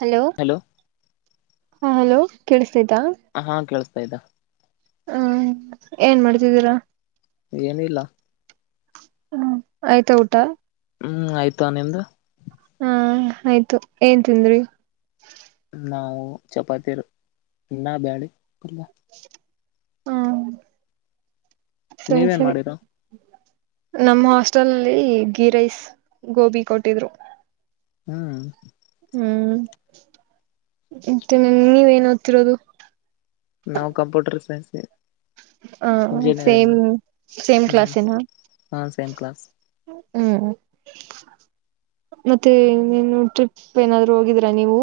Hello hello ಹಾ hello ಕೇಳಿಸತೈತಾ? ಹಾ ಕೇಳಿಸತಾ ಇದೇ ಹ್ಮ ಏನ್ ಮಾಡ್ತಿದ್ದೀರಾ? ಏನು ಇಲ್ಲ. ಹ್ಮ ಆಯ್ತಾ ಊಟ ಹ್ಮ್ ಆಯ್ತಾ. ನಿಮ್ದ? ಹಾ ಆಯ್ತು. ಏನ್ ತಿಂದ್ರಿ? ನಾವು ಚಪಾತಿರ್ ಅನ್ನ ಬ್ಯಾಳಿ ಪಲ್ಯ ಹ್ಮ ಸರಿ ನೀವೇನ್ ಸರಿ. ಮಾಡಿರ ನಮ್ಮ ಹಾಸ್ಟೆಲ್ಲ್ಲಿ ಗೀ ರೈಸ್ ಗೋಬಿ ಕೊಟ್ಟಿದ್ರು. ಹ್ಮ್. ಹ್ಮ್ ಮತ್ತೆ ನೀವೇನು ಓದುತ್ತಿರುವುದು. ನಾವು ಕಂಪ್ಯೂಟರ್ ಸೈನ್ಸ್. ಹ ಸೇಮ್ ಇಂಜಿನಿಯರಿಂಗ್ ಸೇಮ್ ಹ್ಮ್ ಕ್ಲಾಸ್ನಾ. ಹಾ ಸೇಮ್ ಕ್ಲಾಸ್ ಹ್ಮ್. ಮತ್ತೆ ಇನ್ನೇನುಟ್ರಿಪ್. ಟ್ರಿಪ್ ಏನಾದ್ರು ಹೋಗಿದ್ರಾ ನೀವು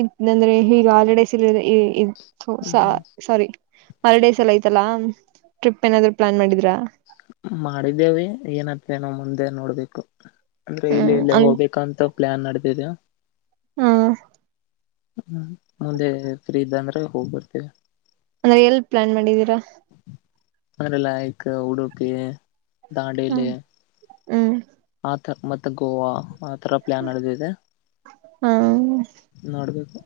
ಇದ ಅಂದ್ರೆ ಈಗ ಹಾಲಿಡೇಸ್ ಅಲ್ಲಿ. ತು ಹ್ಮ್ ಸ್ವಾರಿ ಹಾಲಿಡೇಸ್ ಐತಲ್ಲ ಟ್ರಿಪ್ ಏನಾದ್ರು ಪ್ಲಾನ್ ಮಾಡಿದ್ರಾ. ಮಾಡಿದ್ದೇವಿ ಏನತೇನೋ ಮುಂದೆ ನೋಡ್ಬೇಕು. ಅಂದ್ರೆ ಇಲ್ಲಿ ಇಲ್ಲ ಹ್ಮ್ ಹೋಗ್ಬೇಕಂತ ಪ್ಲಾನ್ ನಡೆದಿದೆ. ಹ್ಮ. ಹ್ಮ್ ಮುಂದೆ ಫ್ರೀ ಇದ್ದ ಅಂದ್ರೆ ಹೋಗ್ಬರ್ತೇವಿ. ಅಂದ್ರೆ ಎಲ್ಲಿ ಪ್ಲಾನ್ ಮಾಡಿದೀರಾ. ಅ್ರಲ್ಲಯಕ ಉಡುಪಿ ದಾಂಡೇಲಿ. ಹ್ಮ್. ಆಥ ಮತ್ತೆ ಗೋವಾ ಆಥರ ಪ್ಲಯಾನ್ ನಡದಿದೆ. ಹಾ. ನೋಡುಬೇಕು.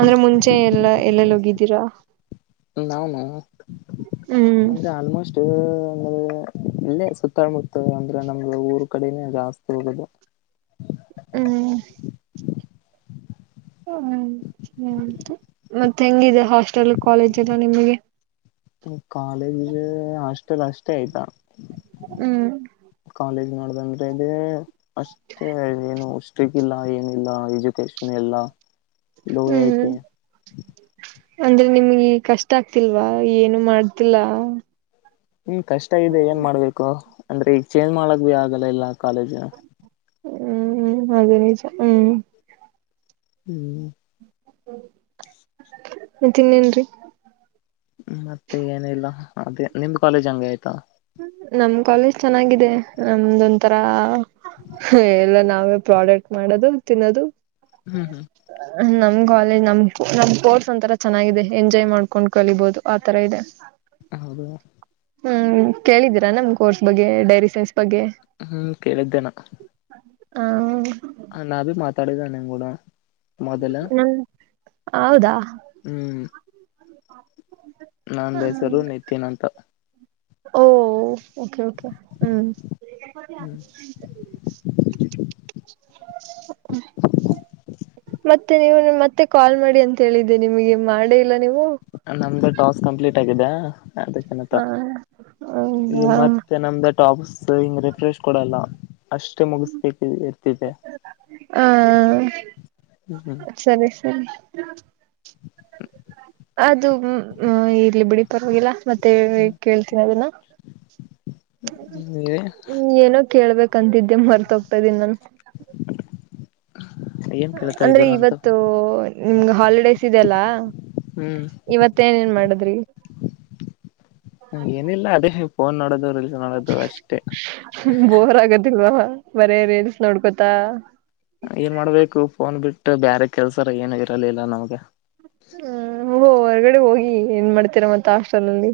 ಅಂದ್ರೆ ಮುಂಚೆ ಎಲ್ಲ ಎಲ್ಲೆಲ್ಲಿ ಹೋಗಿದ್ದೀರಾ. ನಾನ ಹ್ಮ್ ಅಂದ್ರೆ ಆಲ್ಮೋಸ್ಟ್. ಹ್ಮ ಇಲ್ಲೇ ಸುತ್ತಾ ಮುತ್ತ ಅಂದ್ರೆ ನಮ್ದ ಊರ್ ಕಡೆನೆ ಜಾಸ್ತಿ ಹೋಗೋದು. ಹ್ಮ್. ಹ್ಮ ಮತ್ತೆ ಹೆಂಗಿದೆ ಹಾಸ್ಟೆಲ್ ಕಾಲೇಜ್ ಎಲ್ಲ ನಿಮಗೆ. ಕಾಲೇಜ್ ಹಾಸ್ಟೆಲ್ ಅಷ್ಟೇ ಆಯ್ತಾ. ಹ್ಮ್. ಕಾಲೇಜ್ ನೋಡ್ದಂದ್ರೆ ಇಲ್ಲಿ ಅಷ್ಟ ಏನು ಅಷ್ಟಕ್ಕಿಲ್ಲ. ಹಾ ಏನಿಲ್ಲ ಎಜುಕೇಶನ್ ಎಲ್ಲ ಲೋ ಹ್ಮ್ ಐತಿ. ಅಂದ್ರೆ ನಿಮ್ಗೆ ಕಷ್ಟ ಆಗ್ತಿಲ್ವಾ ಏನು ಮಾಡ್ತಿಲ್ಲ. ಹ್ಮ್ ಕಷ್ಟ ಇದೆ ಏನ್ ಮಾಡ್ಬೇಕು ಅಂದ್ರೆ ಈಗ ಚೇಂಜ್ ಮಾಡ್ಕ್ ಬಿ ಆಗಲ್ಲ ಇಲ್ಲ ಕಾಲೇಜ್. ಹ್ಮ್ ಅದೇ ನಿಜ ಹ್ಮ್. ಹ್ಮ [unintelligible] ಮತ್ತ ಇನ್ನೇನ್ರೀ. ಮತ್ತೆ ಏನಿಲ್ಲ ಅದೇ ನಿಮ್ ಕಾಲೇಜ್ ಹಂಗೆ ಆಯ್ತಾ. ನಮ್ ಕಾಲೇಜ್ ಚೆನ್ನಾಗಿದೆ ನಮ್ದ ಒಂತರಾ. ಹ ಎಲ್ಲ ನಾವೇ ಪ್ರಾಡಕ್ಟ್ ಮಾಡದು ತಿನ್ನೋದು. ಹ್ಮ್ ಹ್ಮ್ ನಮ್ ಕಾಲೇಜ್ ನಮ್ ಸ್ಪೋರ್ಟ್ಸ್ ಒಂತರ ಚೆನ್ನಾಗಿದೆ ಎಂಜಾಯ್ ಮಾಡ್ಕೊಂಡ್ ಕಲಿಬೋದು ಆತರ ಇದೆ. ಹೌದು. ಹ್ಮ್ ಕೇಳಿದ್ದೀರಾ ನಮ್ ಕೋರ್ಸ್ ಬಗ್ಗೆ ಡೈರಿ ಸೈನ್ಸ್ ಬಗ್ಗೆ. ಹ್ಮ್ ಕೇಳಿದ್ದೇನಾ. ಹ್ಮ. [unintelligible] ನಾ ಭಿ ಮಾತಾಡಿದ ನಿನ್ ಗೂಡ ಮೊದಲ. ಹ್ಮ ಹೌದಾ. ಹ್ಮ್. ನಂದ ಹೆಸರು ನಿತಿನ್ ಅಂತ. ಓ ಓಕೆ ಓಕೆ ಹ್ಮ್. [inaudible] [inaudible] ಮತ್ತೆ ನೀವು ನಮಗೆ ಮತ್ತೆ ಕಾಲ್ ಮಾಡಿ ಅಂತ ಹೇಳಿದ್ದಿ ನಿಮಗೆ ಮಾಡೇ ಇಲ್ಲ ನೀವು. ನಮ್ಮದು [inaudible] ಟಾಸ್ ಕಂಪ್ಲೀಟ್ ಆಗಿದೆ. ಅದ ಚನತ್ತ ಹಾ ಈಗ ಹೌದಾ ಮತ್ತೆ ನಮ್ಮದ [inaudible] ಟಾಪ್ಸ್ [inaudible] ರಿಫ್ರೆಶ್ ಕೊಡಲ್ಲ ಅಷ್ಟೇ ಮುಗಿಸತ್ತಿದೆ ಇರ್ತಿದೆ. [inaudible] ಆ ಹ್ಮ್ ಸರಿ ಸರಿ. ಅದು ಹೂಂ ಇಲ್ಲಿ ಬಿಡಿ ಪರ್ವಾಗಿಲ್ಲ ಮತ್ತೆ ಹ್ಮ್ [inaudible] ಕೇಳ್ತೀನಿ ಅದನ್ನ. ನೀವೇ [inaudible] ಹ್ಮ್ ಏನೋ ಕೇಳಬೇಕಂತಿದ್ದೆ ಮರೆತು ಹೋಗ್ತಾ ಇದೀನಿ ನಾನು. ಏನ್ [inaudible] ಕೇಳ್ತಾ ಅಂದ್ರೆ ಇದ್ದೀರ ಅಂತ ಇವತ್ತು. ನಿಮಗ ಹಾಲಿಡೇಸ್ ಇದೆಲ್ಲ ಹ್ಮ್ ಇವತ್ತ ಏನೇನ್ ಮಾಡದ್ರಿ. [inaudible] ಏನಿಲ್ಲ ಅದೇ ಫೋನ್ ನೋಡೋದು ರೀಲ್ಸ್ ನೋಡೋದು ಅಷ್ಟೇ. [inaudible] ಬೋರ್ ಆಗದಿಲ್ವಾ ಬರೇ ರೀಲ್ಸ್ ನೋಡ್ಕೋತಾ. ಏನ್ ಮಾಡಬೇಕು ಫೋನ್ ಬಿಟ್ಟರ ಬ್ಯಾರೆ ಕೆಲಸರ ಏನು ಇರಲಿಲ್ಲ ನಮಗ. [inaudible] ಓ ಹೊರಗಡೆ ಹೋಗಿ ಏನ್ ಮಾಡ್ತೀರ ಮತ್ತ ಹಾಸ್ಟೆಲಲ್ಲಿ.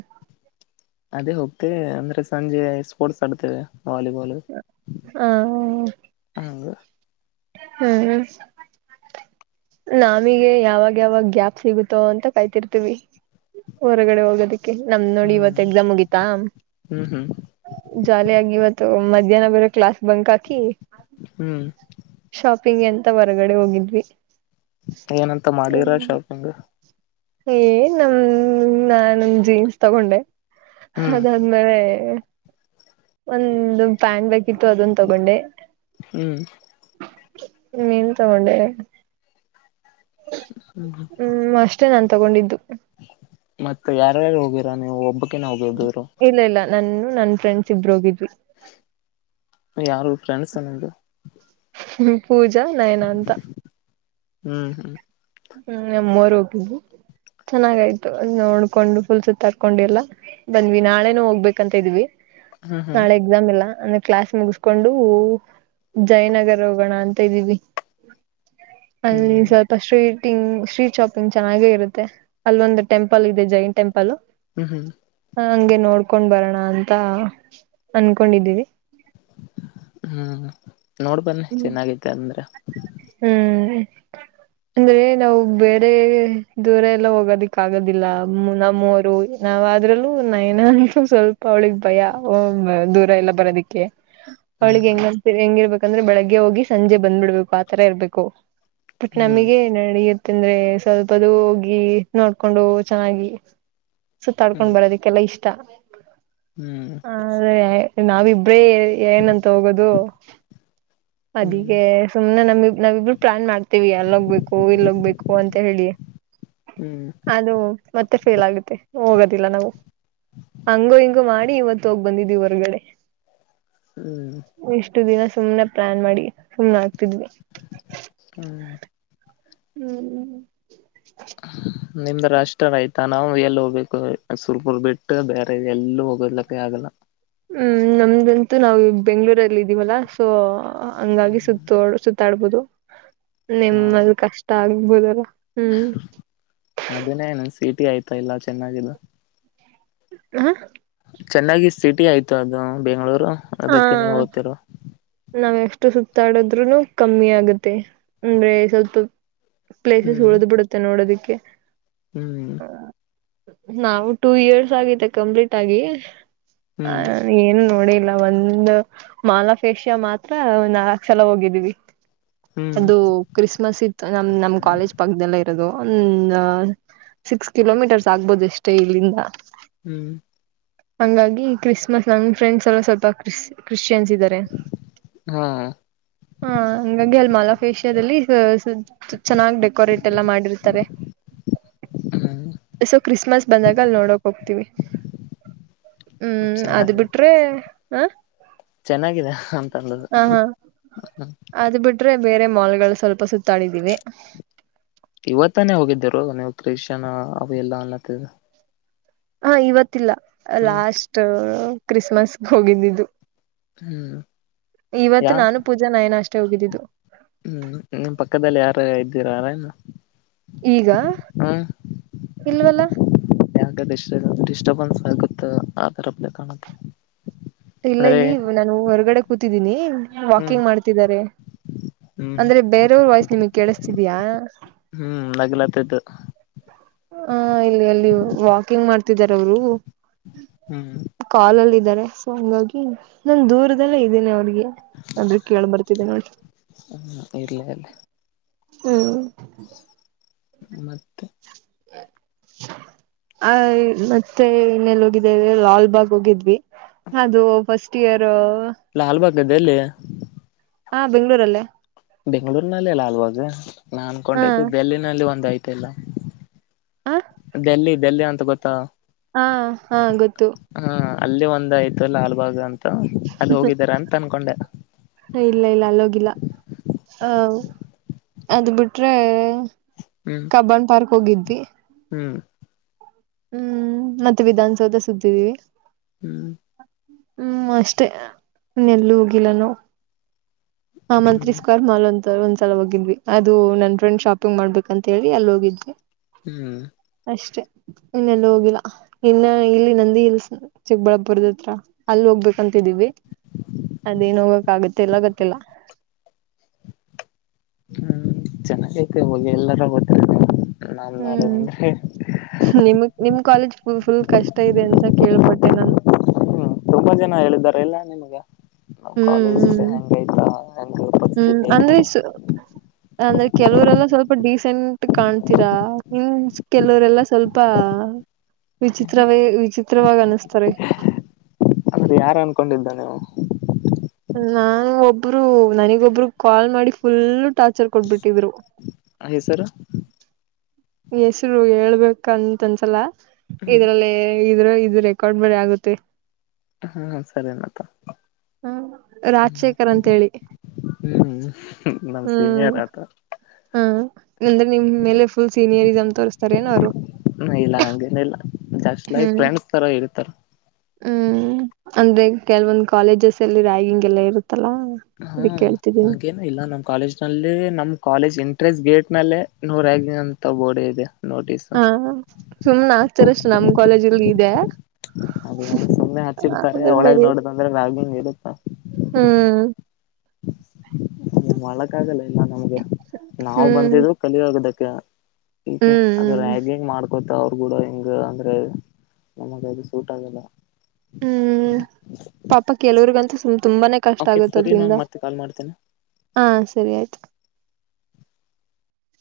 ಅದೇ ಹೋಗ್ತೇವೆ ಅಂದ್ರೆ ಸಂಜೆ ಸ್ಪೋರ್ಟ್ಸ್ ಆಡತ್ತೆವೆ ವಾಲಿಬಾಲ್. [inaudible] ಹ. ಹೌದು. [unintelligible] [inaudible] [unintelligible] [inaudible] ನಮಗೆ ಯಾವಾಗ ಯಾವಾಗ ಗ್ಯಾಪ್ ಸಿಗುತ್ತೋ ಅಂತ ಕಾಯ್ತಿರ್ತೀವಿ. ಹೊರಗಡೆ ಹೋಗೋದಿಕ್ಕೆ ನಮ್ಮದ ನೋಡಿ ಇವತ್ತ ಹ್ಮ್ ಎಕ್ಸಾಮ್ ಮುಗೀತಾ. ಹ್ಮ್ ಹ್ಮ್ [inaudible] ಜಾಲಿ ಆಗಿ ಇವತ್ತು ಮಧ್ಯಾಹ್ನ ಬೇರ ಕ್ಲಾಸ್ ಬಂಕ್ ಹಾಕಿ. ಹ್ಮ್. ಶಾಪಿಂಗ್ ಅಂತ ಹೊರಗಡೆ ಹೋಗಿದ್ವಿ. [inaudible] ಏನಂತ ಮಾಡಿರ ಶಾಪಿಂಗ್. ಏ ನಮ್ [inaudible] ನಾನು ಜೀನ್ಸ್ ತಗೊಂಡೆ. ಹ್ಮ್ ಅದಾದ್ಮೇಲೆ. [inaudible] ಒಂದು ಪ್ಯಾನ್ ಬೇಕಿತ್ತು ಅದನ್ನ ತೋಗೊಂಡೆ. ಹ್ಮ್. [inaudible] [inaudible] ನಿನ್ನೆ ತೋಗೊಂಡೆ. ಹ್ಮ ಹ್ಮ. [inaudible] ಹ್ಮ್ ಅಷ್ಟೇ ನಾನ್ ತಗೊಂಡಿದ್ದು. [inaudible] [inaudible] ಮತ್ತೆ ಯಾರ ಯಾರ ಹೋಗಿರಾ ನೀವು ಒಬ್ಬಕನೇ ಹೋಗೊದು ದೂರು. ಇಲ್ಲ ಇಲ್ಲ ನನ್ನು ನನ್ ಫ್ರೆಂಡ್ಸ್ ಇಬ್ಬರು ಹೋಗಿದ್ವಿ. ಯಾರು ಫ್ರೆಂಡ್ಸ್ ನಿಮ್ದು. [inaudible] ಹ್ಮ್. [unintelligible] ಪೂಜಾ ನಯನಾ ಅಂತ. ಹ್ಮ್. [unintelligible] ಹ್ಮ್ ನಿಮ್ಮ ಊರ ಹೋಗಿದ್ವಿ [inaudible] ಚೆನ್ನಾಗಾಯ್ತು ನೋಡ್ಕೊಂಡು ಫುಲ್ ಸುತ್ತಕೊಂಡ ಎಲ್ಲಾ. ಬಂದ್ವಿ ನಾಳೆನು ಹೋಗಬೇಕಂತ ಅದ್ವಿ ಹ್ಮ್ ಹ್ಮ್ [inaudible] ಹ್ಮ್ ನಾಳೆ ಎಕ್ಸಾಮ್ ಇಲ್ಲಾ ಆಯ್ತ. ಕ್ಲಾಸ್ ಮುಗಸ್ಕೊಂಡು ಜಯನಗರ್ ಹೋಗೋಣ ಅಂತ ಇದ್ದೀವಿ. ಅಲ್ಲಿ ಹ್ಮ್ ಸ್ವಲ್ಪ ಶ್ರೇ ಟಿಂಗ್ ಶ್ರೀ ಶಾಪಿಂಗ್ ಚೆನ್ನಾಗಿ ಇರುತ್ತೆ ಅಲ್ಲೊಂದು ಟೆಂಪಲ್ ಇದೆ ಜೈನ್ ಟೆಂಪಲ್. ಹ್ಮ್ ಹ್ಮ್. ಹ ಹಂಗೆ ನೋಡ್ಕೊಂಡ ಬರೋಣ ಅಂತ ಅನ್ಕೊಂಡಿದ್ದೀವಿ. ಹ್ಮ ನೋಡ್ ಬನ್ನಿ ಚೆನ್ನಾಗಿದ್ದ ಅಂದ್ರ ಹ್ಮ ಅಂದ್ರೆ ನಾವು ಬೇರೆ ದೂರ ಎಲ್ಲ ಹೋಗೋದಿಕ್ಕ ಆಗೋದಿಲ್ಲ ನಮ್ಮವರು ನಾವ ಆದ್ರಲ್ಲೂ ನೈನ ಅಂದೂ ಸ್ವಲ್ಪ ಅವ್ಳಗ ಭಯ ದೂರ ಎಲ್ಲ ಬರೋದಿಕ್ಕ ಹ್ಮ್ ಅವಳಿಗೆ ಹೆಂಗಂತ ಹೆಂಗಿರ್ಬೇಕಂದ್ರೆ ಬೆಳಗ್ಗೆ ಹೋಗಿ ಸಂಜೆ ಬಂದ್ಬಿಡ್ಬೇಕು ಆತರ ಇರ್ಬೇಕು. ಬಟ್ ಹ್ಮ್ ನಮಗ ನಡಿಯತ್ತ ಅಂದ್ರೆ ಸ್ವಲ್ಪದು ಹೋಗಿ ನೋಡ್ಕೊಂಡು ಚೆನ್ನಾಗಿ ಸುತ್ತಾಡ್ಕೊಂಡ ಹ್ಮ್ ಹ್ಮ್ ಬರೋದಿಕ್ಕೆಲ್ಲ ಇಷ್ಟ ಹ್ಮ್ ಅ ನಾವಿಬ್ರೇ ಏನಂತ ಹೋಗೋದು. ಹ್ಮ್ ಅದಿಗೆ ಸುಮ್ನೆ ನಮಿಗ್ ನಾವಿಬ್ರು ಪ್ಲಾನ್ ಮಾಡ್ತೀವಿ ಅಲ್ಲೋಗ್ಬೇಕು ಇಲ್ಲೋಗ್ಬೇಕು ಅಂತ ಹೇಳಿ. [inaudible] ಹ್ಮ ಅದು ಮತ್ತೆ ಫೇಲ್ ಆಗುತ್ತೆ ಹೋಗೋದಿಲ್ಲ ನಾವು. ಹಂಗೋ ಹಿಂಗೋ ಮಾಡಿ ಇವತ್ತು ಹೋಗಿ ಬಂದಿದ್ದೀ ಹೊರ್ಗಡೆ. ಹ್ಮ ಇಷ್ಟ ದಿನ ಸುಮ್ನೆ ಪ್ಲಾನ್ ಮಾಡಿ ಸುಮ್ನ ಆಕ್ತಿದ್ವಿ. ಹ್ಮ ಹ್ಮ ನಿಮ್ದರ ಅಷ್ಟರ ಆಯ್ತ ನಾವ ಎಲ್ಲಿ ಹೋಗ್ಬೇಕು ಸುರ್ಪುರ್ ಬಿಟ್ಟು ಬೇರೆ ಎಲ್ಲೂ ಹೋಗ್ಲಕ್ಕೆ ಆಗಲ್ಲ. ಹ್ಮ ನ ನಮ್ದಂತೂ ನಾವು ಬೆಂಗ್ಗಳೂರಲ್ಲಿ ಇದ್ದೀವಲ್ಲ ಸೊ ಹಂಗಾಗಿ ಸುತ್ತ ಸುತ್ತಾಡ್ಬದು. ಹ್ಮ ನಿಮ್ಮದ ಕಷ್ಟ ಆಗ್ಬೋದಲ್ಲ ಹ್ಮ ಅದನೇ ನಂದ ಸೀಟಿ ಆಯ್ತಾ ಇಲ್ಲಾ ಚೆನ್ನಿದ್ದು ಹ ಚೆನ್ನಾಗಿ ಸಿಟಿ ಆಯ್ತು ಅದು ಬೆಂಗಳೂರು ಅದಕ್ಕ ಹೋಗ್ತಿರು. ನಾವ ಎಷ್ಟು ಸುತ್ತಾಡದ್ರುನು ಕಮ್ಮಿ ಆಗುತ್ತೆ ಅಂದ್ರೆ ಸುತ್ತು ಪ್ಲೇಸಸ್ ಉಳಿದ ಬಿಡತ್ತೆ ನೋಡೋದಿಕ್ಕೆ ಹ್ಮ ನಾವು ಟೂ ಇಯರ್ಸ್ ಆಗಿದೆ ಕಂಪ್ಲೀಟ್ ಆಗಿ. ಹ್ಮ್ ಏನ್ ನೋಡೇ ಇಲ್ಲ. ಒಂದ ಮಾಲಫೇಶಿಯ ಮಾತ್ರ ನಾಲ್ಕ ಸಲ ಹೋಗಿದ್ದೀವಿ. ಹ್ಮ್ ಅದು ಕ್ರಿಸ್ಮಸ್ ಇತ್ತ ನಮ ನಮ್ ಕಾಲೇಜ್ ಪಕ್ಕದೆಲ್ಲ ಇರೋದು ಒಂದ ಸಿಕ್ಸ್ ಕಿಲೋಮೀಟರ್ಸ್ ಆಗ್ಬೋದು ಎಷ್ಟೇ ಇಲ್ಲಿಂದ ಹ್ಮ ಹಂಗಾಗಿ ಕ್ರಿಸ್ಮಸ್ ನಮ ಫ್ರೆಂಡ್ಸ್ ಎಲ್ಲ ಸ್ವಲ್ಪ ಕ್ರಿಸ ಕ್ರಿಶ್ಚಿಯನ್ಸ್ ಇದ್ದಾರ. ಹಾ ಹ ಹಂಗಾಗಿ ಅಲ್ಲಿ ಮಾಲ್ ಆಫ್ ಎಶಿಯದಲ್ಲಿ ಅ ಸು ಚೆನ್ನಾಗ ಡೆಕೋರೇಟ್ ಎಲ್ಲ ಮಾಡಿರ್ತಾರೆ. ಹ್ಮ್ ಸೊ ಕ್ರಿಸ್ಮಸ್ ಬಂದಾಗ ಅಲ್ಲ ನೋಡಕ ಹೋಗ್ತೀವಿ. ಹ್ಮ ಅದ್ ಬಿಟ್ರೆ ಹ ಚೆನ್ನಾಗಿದ ಅಂತ ಅನ್ನದು. ಅದ ಬಿಟ್ರೆ ಬೇರೆ ಮಾಲ್ಗಳ ಸ್ವಲ್ಪ ಸುತ್ತಾಡಿದಿವಿ. ಇವತ್ತಾನೇ ಹೋಗಿದ್ದರು ನೀವು ಕ್ರಿಶ್ಚಿಯನ್ ಅವೆಲ್ಲ ಅನ್ನತ್ತ ಹಾ ಇವತ್ತಿಲ್ಲ ಹ್ಮ್ ಲಾಸ್ಟ್ ಕ್ರಿಸ್ಮಸ್ಗ ಹೋಗಿದ್ದಿದ್ದು ಹ್ಮ್ ಯಾ ಇವತ್ತ ನಾನು ಪೂಜಾ ನಯನ ಅಷ್ಟೇ ಹೋಗಿದ್ದಿದ್ದು. ಹ್ಮ್ ನಿಮ್ಮ್ ಪಕ್ಕದಲ್ಲಿ ಯಾರ ಇದ್ದೀರ ಈಗ ಇಲ್ವಲ್ಲ? [unintelligible] ಡಿಸ್ಟರ್ಬನ್ಸ್ ಆಗುತ್ತ ಆ ರಪ್ಲೆ ಕಾಣುತ್ತೆ ಇಲ್ಲ ಅಂದ್ರೆ ಇಲ್ಲಿ ನಾನು ಹೊರ್ಗಡೆ ಕೂತಿದ್ದೀನಿ. ಹ್ಮ್ ವಾಕಿಂಗ್ ಮಾಡ್ತಿದ್ದಾರೆ. ಹ್ಮ್ ಅಂದ್ರೆ ಬೇರೆಯವರು ವಾಯ್ಸ್ ನಿಮಗ್ ಕೇಳಿಸತಿದಯಾ? ಹ್ಮ್ ನಗಲತದ್ದು [unintelligible] ಹ ಇಲ್ಲಿ ಅಲ್ಲಿ ವಾಕಿಂಗ್ ಮಾಡ್ತಿದಾರೆ ಅವರು. ಹ್ಮ್ ಕಾಲ್ ಅಲ್ಲಿ ಇದಾರೆ ಸೊ ಹಂಗಾಗಿ ನಾನ ದೂರದಲ್ಲೇ ಇದ್ದೇನೆ ಅವ್ರಿಗೆ ಅಂದ್ರು ಕೇಳ ಬರ್ತಿದ್ದೆ ನೋಡಿ ಹ್ಮ್ ಇರ್ಲಿ ಇರ್ಲಿ ಹ್ಮ್ ಮತ್ತು [unintelligible] [inaudible] ಆ ಮತ್ತೆ ಇನ್ನೆಲ್ಲಿ ಹೋಗಿದೆ ಅಂದ್ರೆ ಲಾಲ್ಬಾಗ್ ಹೋಗಿದ್ವಿ ಅದು ಫಸ್ಟ್ ಇಯರು ಲಾಲ್ಬಾಗ್ ಅದೆಲ್ಲಿ ಹಾ ಬೆಂಗ್ಗಳೂರಲ್ಲೇ. ಬೆಂಗಳೂರ್ನಲ್ಲಿ ಲಾಲ್ಭಾಗ ನಾನ್ ಹ ಅನ್ಕೊಂಡಿದ್ದು ಡೆಲ್ಲಿನಲ್ಲಿ ಒಂದ ಆಯ್ತ ಇಲ್ಲ ಹಾ ಡೆಲ್ಲಿ ಡೆಲ್ಲಿ ಅಂತ ಗೊತ್ತಾ? ಹಾ ಹಾ ಗೊತ್ತು. ಹ್ಮ ಅಲ್ಲೇ ಒಂದಯ್ತುತೆ ಲಾಲ್ಬಾಗ ಅಂತ ಅಲ್ಲಿ ಹೋಗಿದ್ದಾರ ಅಂತ ಅನ್ಕೊಂಡೆ. ಹೇ ಇಲ್ಲ ಇಲ್ಲ ಅಲ್ಲೋಗಿಲ್ಲ ಹ ಅದು ಬಿಟ್ರೆ ಅದ್ ಬಿಟ್ರೆ ಹ್ಮ್ ಕಬ್ಬಾನ್ ಪಾರ್ಕ್ ಹೋಗಿದ್ವಿ ಹ್ಮ್ ಹ್ಮ್ ಮತ್ತೆ ವಿಧಾನಸೌದ ಸುತ್ತಿದ್ದೀವಿ. ಹ್ಮ್ ಹ್ಮ್ ಅಷ್ಟೆ ಇನ್ ಎಲ್ಲೊ ಹೋಗಿಲ್ಲಾ ನಾವು ಹಾ ಮಂತ್ರಿ ಹ್ಮ್ ಸ್ಕ್ವರ್ ಮಾಲ್ ಅಂತ ಒಂದ್ಸಲ ಹೋಗಿದ್ವಿ. ಅದು ನನ್ ಫ್ರೆಂಡ್ ಶಾಪಿಂಗ್ ಮಾಡ್ಬೇಕ ಅಂತ ಹೇಳಿ ಅಲ್ಲಿ ಹೋಗಿದ್ವಿ. [inaudible] ಹ್ಮ್ ಅಷ್ಟೆ ಇನ್ನೆಲ್ಲು ಹೋಗಿಲ್ಲ? ಇನ್ನ ಇಲ್ಲಿ ನಂದಿ ಹಿಲ್ಸ್ ಚಿಕ್ಕಬಳ್ಳಾಪುರದ ಹತ್ರ ಅಲ್ಲಿ ಹೋಗ್ಬೇಕಂತಿದೀವಿ. ಅದೇನ್ ಹೋಗಕ್ ಆಗತ್ತೆ ಇಲ್ಲ ಗೋತ್ತಿಲ್ಲಾ? ಹ್ಮ್ ಚೆನ್ನಾಗೈತೆ ಹೋಗಿ ಎಲ್ಲಾರ ಗೊತ್ತ ನಾ ನೋಡದಂದ್ರೆ [unintelligible] ನಿಮಗ್ ನಿಮ್ ಕಾಲೇಜ್ ಫುಲ್ ಫುಲ್ ಕಷ್ಟ ಇದೆ ಅಂತ ಕೇಳ್ಪಟ್ಟೆ ನಾನು ಹ್ಮ್ ತುಂಬಾ ಜನ ಹೇಳಿದಿದ್ದಾರೆ ಎಲ್ಲ ನಿಮ್ಗೆ? ನಾವ್ ಹ್ಮ್ ಕಾಲೇಜ್ ಹ್ಮ್ ಹೆಂಗ ಆಯ್ತಾ ಹೆಂಗ ಪರಿಸ್ಥಿತಿ [unintelligible] ಹ [inaudible] ಅಂದ್ರೆ ಕೆಲವರೆಲ್ಲ ಸ್ವಲ್ಪ ಡೀಸೆಂಟ್ ಕಾಣ್ತೀರಾ ಇನ್ ಕೆಲವರೆಲ್ಲ ಸ್ವಲ್ಪಾ.... ವಿಚಿತ್ರವೇ ವಿಚಿತ್ರವಾಗಿ ಅನಿಸ್ತಾರೆ. ಅಂದ್ರೆ ಯಾರ್ ಅನ್ಕೊಂಡಿದ್ದನೇ ಆವಾ ನಾನು ಒಬ್ರು ನನಗ ಒಬ್ಬರು ಕಾಲ್ ಮಾಡಿ ಫುಲ್ ಟಾರ್ಚರ್ ಕೊಟ್ಬಿಟ್ಟಿದ್ರು ಹ ಹೆಸರು? ಹೆಸರು ಹೇಳ್ಬೇಕಂತ ಅನ್ಸಲ್ಲ ಹ್ಮ್ ಇದ್ರಲ್ಲಿ. ಇದ್ರ ಇದು ರೆಕಾರ್ಡ್ ಬೇರೆ ಆಗುತ್ತೆ ಹ್ಮ ಸರಿನಪ್ಪ ಹ್ಮ ರಾಜಶೇಖರ್ ಅಂತ ಹೇಳಿ ಹ್ಮ್ ನಮ್ ಸೀನಿಯರ್ ಆತ ಹಾ ಅಂದ್ರೆ ನಿಮ್ ಮೇಲೆ ಫುಲ್ ಸೀನಿಯರಿರ್ಸಮ್ ತೋರ್ಸ್ತಾರ ಏನ ಅವ್ರು ಹ ಇಲ್ಲ ಹಂಗೇನ ಇಲ್ಲ ಜಸ್ಟ್ ಲೈಕ್ ಹ್ಮ್ ಫ್ರೆಂಡ್ಸಸ್ತಾರ ಇರ್ತಾರ ಹ್ಮ್ ಅಂದ್ರೆ ಕೆಲ್ವೊಂದ್ ಕಾಲೇಜಸ್ ಎಲ್ಲಿ ರಗಿಂಗ್ ಎಲ್ಲ ಇರುತ್ತಲ್ಲ ಹ್ಮ ಅದಕ್ಕೆ ಕೇಳ್ತಿದ್ದೀನಿ ಹಗೆಂ ಇಲ್ಲ ನಮ್ ಕಾಲೇಜ್ ನಲ್ಲಿ ನಮ್ ಕಾಲೇಜ್ ಎಂಟ್ರೆನ್ಸ್ ಗೇಟ್ ನಲ್ಲೇ ನೋ ರಗಿಂಗ್ ಅಂತ ಬೋರ್ಡ್ ಇದೆ ನೋಟಿಸ್ ಹಾ ಸುಮ್ನೆ ಆಗ್ತಾರ ಅಷ್ಟ ನಮ್ ಕಾಲೇಜಲ್ ಇದೆ ಅದ ಸುಮ್ಮನೆ ಹಚ್ಚಿರ್ತಾರೆ ಅದ್ರ ಒಳಗ್ ನಡಿ ನೋಡದಂದ್ರೆ ರಗಿಂಗ್ ಇರುತ್ತಾ ಹ್ಮ್ ಮೊಳಕ ಆಗಲ್ಲ ಇಲ್ಲ ನಮ್ಗೆ ನಾವು ಹ್ಮ್ ಬಂದಿದು ಕಲಿಯಾಗದಕ್ಕೆ ಈ ಅದು ಹ್ಮ್ ಹ್ಮ್ ರಗಿಂಗ್ ಮಾಡ್ ಗತಾ ಅವ್ರರುಗೂಡ ಹಿಂಗ ಅಂದ್ರೆ ನಮಗ ಅದು ಸೂಟ್ ಆಗಲ್ಲ ಹ್ಮ್ ಪಾಪ ಕೆಲವ್ರಗಂತ್ ತುಂಬಾನ ಕಷ್ಟ ಓಕೆ ಆಗತ್ತ ಸರಿ ನಾನ್ ಅದ್ರಿಂದ ಮತ್ತೆ ಕಾಲ್ ಮಾಡ್ತೇನೆ. ಹಾ ಸರಿ ಆಯ್ತು